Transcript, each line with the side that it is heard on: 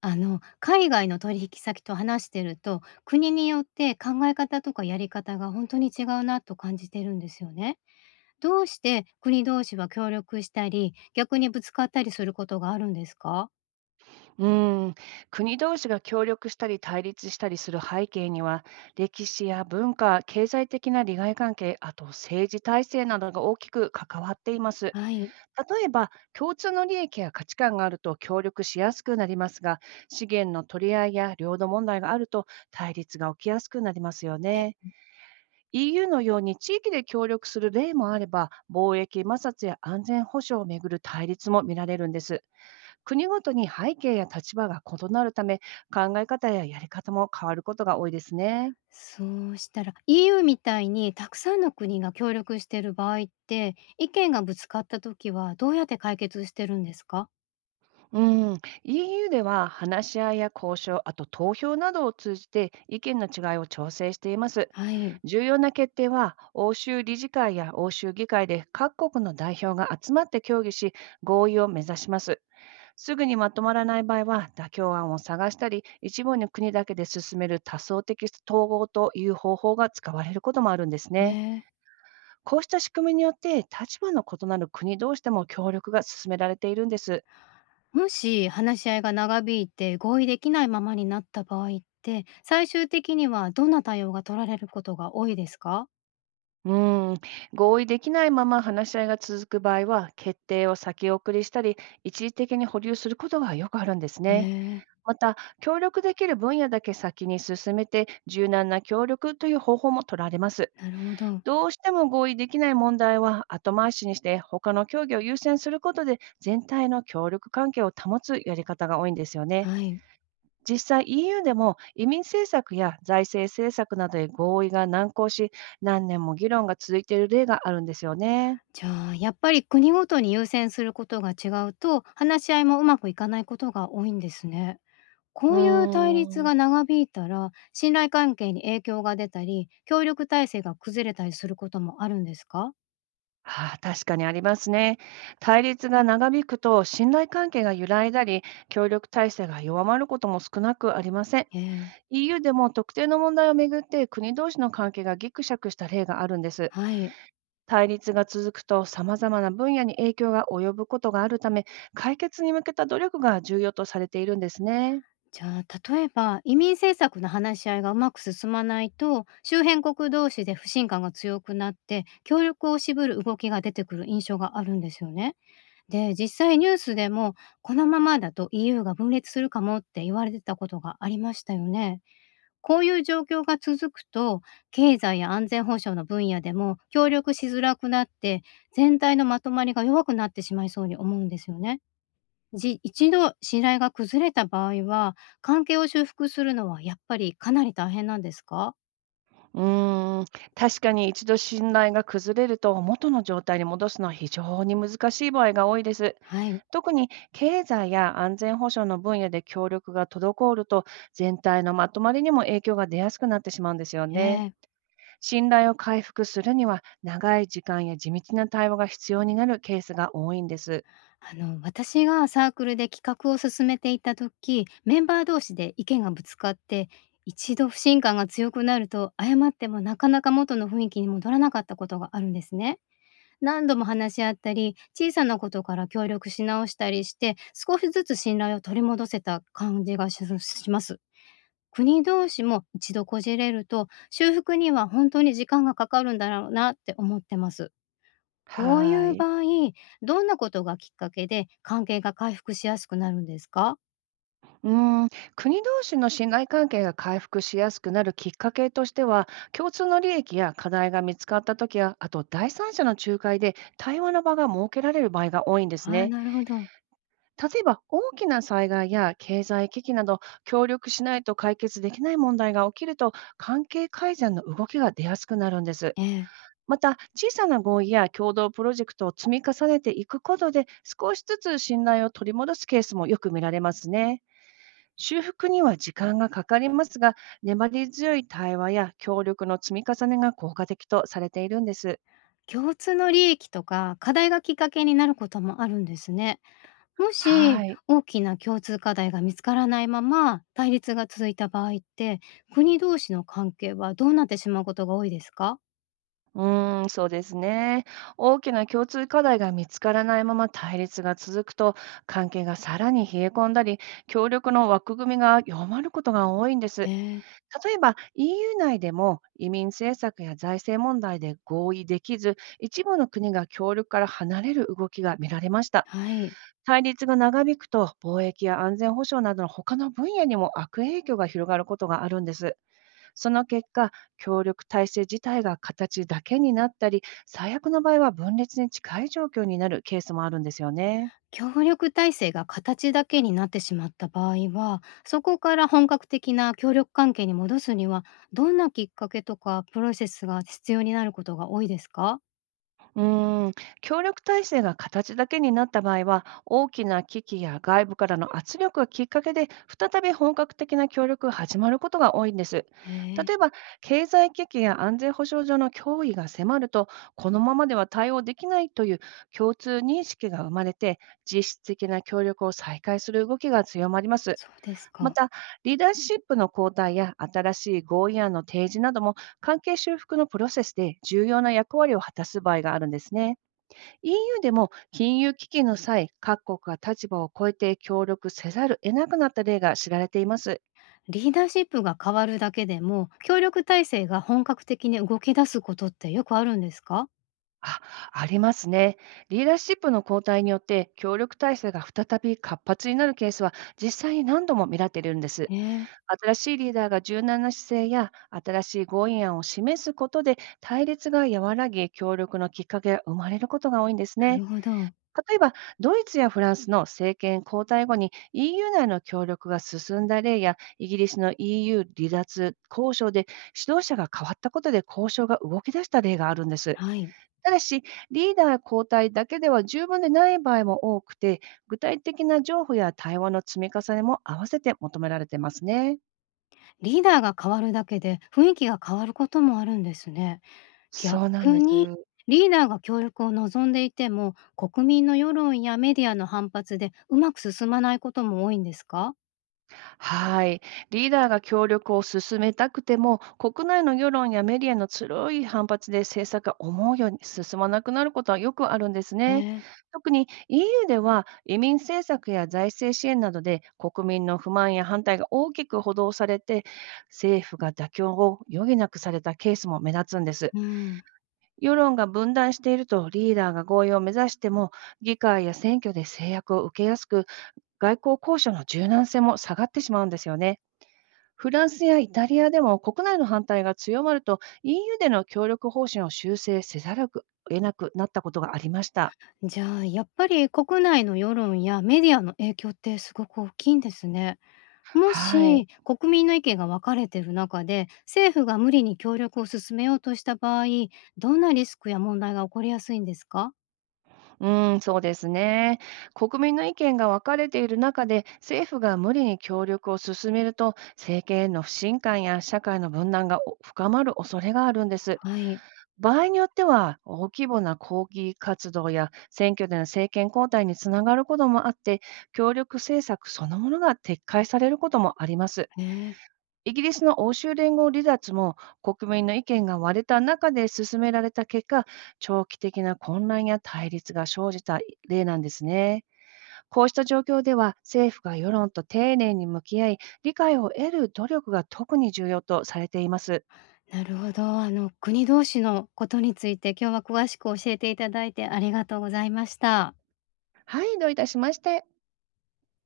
left: 海外の取引先と話してると国によって考え方とかやり方が本当に違うなと感じてるんですよね。どうして国同士は協力したり逆にぶつかったりすることがあるんですか？
right: うーん、国同士が協力したり対立したりする背景には、歴史や文化、経済的な利害関係、あと政治体制などが大きく関わっています。
left: はい。
right: 例えば、共通の利益や価値観があると協力しやすくなりますが、資源の取り合いや領土問題があると対立が起きやすくなりますよね。EU のように地域で協力する例もあれば、貿易摩擦や安全保障をめぐる対立も見られるんです。国ごとに背景や立場が異なるため、考え方ややり方も変わることが多いですね。
left: そうしたら EU みたいにたくさんの国が協力している場合って意見がぶつかった時はどうやって解決してるんですか？
right: うん、EU では話し合いや交渉、あと投票などを通じて意見の違いを調整しています。
left: はい。
right: 重要な決定は欧州理事会や欧州議会で各国の代表が集まって協議し、合意を目指します。すぐにまとまらない場合は妥協案を探したり、一部の国だけで進める多層的統合という方法が使われることもあるんですね。
left: ねえ。
right: こうした仕組みによって、立場の異なる国同士でも協力が進められているんです。
left: もし話し合いが長引いて合意できないままになった場合って、最終的にはどんな対応が取られることが多いですか？
right: うーん、合意できないまま話し合いが続く場合は、決定を先送りしたり、一時的に保留することがよくあるんですね。
left: ね
right: また、協力できる分野だけ先に進めて、柔軟な協力という方法も取られます。
left: え。なるほど。
right: どうしても合意できない問題は後回しにして、他の協議を優先することで、全体の協力関係を保つやり方が多いんですよね。
left: はい。
right: 実際 EU でも移民政策や財政政策などで合意が難航し、何年も議論が続いている例があるんですよね。
left: じゃあ、やっぱり国ごとに優先することが違うと、話し合いもうまくいかないことが多いんですね。
right: う
left: こういう対立
right: ーん。
left: が長引いたら、信頼関係に影響が出たり、協力体制が崩れたりすることもあるんですか？
right: はあ、確かにありますね。対立が長引くと信頼関係が揺らいだり、協力体制が弱まることも少なくありません。
left: ええ。
right: EU でも特定の問題をめぐって国同士の関係がギクシャクした例があるんです。
left: はい。
right: 対立が続くと様々な分野に影響が及ぶことがあるため、解決に向けた努力が重要とされているんですね。
left: じゃあ、例えば移民政策の話し合いがうまく進まないと、周辺国同士で不信感が強くなって、協力を渋る動きが出てくる印象があるんですよね。で、実際ニュースでも、このままだと EU が分裂するかもって言われてたことがありましたよね。こういう状況が続くと、経済や安全保障の分野でも協力しづらくなって、全体のまとまりが弱くなってしまいそうに思うんですよね。一度信頼が崩れた場合は、関係を修復するのはやっぱりかなり大変なんですか？
right: うーん、確かに一度信頼が崩れると元の状態に戻すのは非常に難しい場合が多いです。
left: はい。
right: 特に経済や安全保障の分野で協力が滞ると全体のまとまりにも影響が出やすくなってしまうんですよね。
left: ええ。
right: 信頼を回復するには長い時間や地道な対話が必要になるケースが多いんです。
left: 私がサークルで企画を進めていた時、メンバー同士で意見がぶつかって、一度不信感が強くなると、謝ってもなかなか元の雰囲気に戻らなかったことがあるんですね。何度も話し合ったり、小さなことから協力し直したりして、少しずつ信頼を取り戻せた感じがします。国同士も一度こじれると、修復には本当に時間がかかるんだろうなって思ってます。こうい
right: はー
left: う
right: い。
left: 場合、どんなことがきっかけで関係が回復しやすくなるんですか？
right: うーん、国同士の信頼関係が回復しやすくなるきっかけとしては、共通の利益や課題が見つかったときや、あと第三者の仲介で対話の場が設けられる場合が多いんです
left: ああー、
right: ね。
left: なるほど。
right: 例えば、大きな災害や経済危機など、協力しないと解決できない問題が起きると、関係改善の動きが出やすくなるんです。
left: ええ。
right: また、小さな合意や共同プロジェクトを積み重ねていくことで、少しずつ信頼を取り戻すケースもよく見られますね。修復には時間がかかりますが、粘り強い対話や協力の積み重ねが効果的とされているんです。
left: 共通の利益とか課題がきっかけになることもあるんですね。もし
right: はい。
left: 大きな共通課題が見つからないまま対立が続いた場合って、国同士の関係はどうなってしまうことが多いですか？
right: うーん、そうですね。大きな共通課題が見つからないまま対立が続くと、関係がさらに冷え込んだり、協力の枠組みが弱まることが多いんで
left: え
right: す。
left: え、
right: 例えば EU 内でも移民政策や財政問題で合意できず、一部の国が協力から離れる動きが見られました。
left: はい。
right: 対立が長引くと、貿易や安全保障などの他の分野にも悪影響が広がることがあるんです。その結果、協力体制自体が形だけになったり、最悪の場合は分裂に近い状況になるケースもあるんですよね。
left: 協力体制が形だけになってしまった場合は、そこから本格的な協力関係に戻すには、どんなきっかけとかプロセスが必要になることが多いですか？
right: うーん、協力体制が形だけになった場合は、大きな危機や外部からの圧力がきっかけで、再び本格的な協力が始まることが多いんです。
left: へえ、
right: 例えば、経済危機や安全保障上の脅威が迫ると、このままでは対応できないという共通認識が生まれて、実質的な協力を再開する動きが強まります。
left: そうです
right: ま
left: か。
right: た、リーダーシップの交代や新しい合意案の提示なども関係修復のプロセスで重要な役割を果たす場合があるんですね。EU でも金融危機の際、各国が立場を超えて協力せざるを得なくなった例が知られています。
left: リーダーシップが変わるだけでも、協力体制が本格的に動き出すことってよくあるんですか？
right: あ、ありますね。リーダーシップの交代によって協力体制が再び活発になるケースは実際に何度も見られているんです。
left: へえ、
right: 新しいリーダーが柔軟な姿勢や新しい合意案を示すことで対立が和らぎ、協力のきっかけが生まれることが多いんです
left: なる
right: ね。
left: ほど。
right: 例えば、ドイツやフランスの政権交代後に EU 内の協力が進んだ例や、イギリスの EU 離脱交渉で指導者が変わったことで交渉が動き出した例があるんです。
left: はい。
right: ただし、リーダー交代だけでは十分でない場合も多くて、具体的な譲歩や対話の積み重ねも合わせて求められてますね。
left: リーダーが変わるだけで、雰囲気が変わることもあるんですね。
right: そうなん
left: 逆
right: です。
left: に、リーダーが協力を望んでいても、国民の世論やメディアの反発でうまく進まないことも多いんですか？
right: はい。リーダーが協力を進めたくても、国内の世論やメディアの強い反発で政策が思うように進まなくなることはよくあるんです
left: へ
right: ね。
left: え。
right: 特に EU では移民政策や財政支援などで国民の不満や反対が大きく補導されて、政府が妥協を余儀なくされたケースも目立つんです。
left: うん。
right: 世論が分断しているとリーダーが合意を目指しても議会や選挙で制約を受けやすく外交交渉の柔軟性も下がってしまうんですよね。フランスやイタリアでも国内の反対が強まると EU での協力方針を修正せざるを得なくなったことがありました。
left: じゃあ、やっぱり国内の世論やメディアの影響ってすごく大きいんですね。も
right: はい。
left: し国民の意見が分かれている中で、政府が無理に協力を進めようとした場合、どんなリスクや問題が起こりやすいんですか？
right: うん、そうですね。国民の意見が分かれている中で政府が無理に協力を進めると政権への不信感や社会の分断がお深まる恐れがあるんです。
left: はい。
right: 場合によっては、大規模な抗議活動や選挙での政権交代につながることもあって、協力政策そのものが撤回されることもあります。
left: へえ。
right: イギリスの欧州連合離脱も国民の意見が割れた中で進められた結果、長期的な混乱や対立が生じた例なんですね。こうした状況では政府が世論と丁寧に向き合い、理解を得る努力が特に重要とされています。
left: なるほど。国同士のことについて、今日は詳しく教えていただいてありがとうございました。
right: はい、どういたしまして。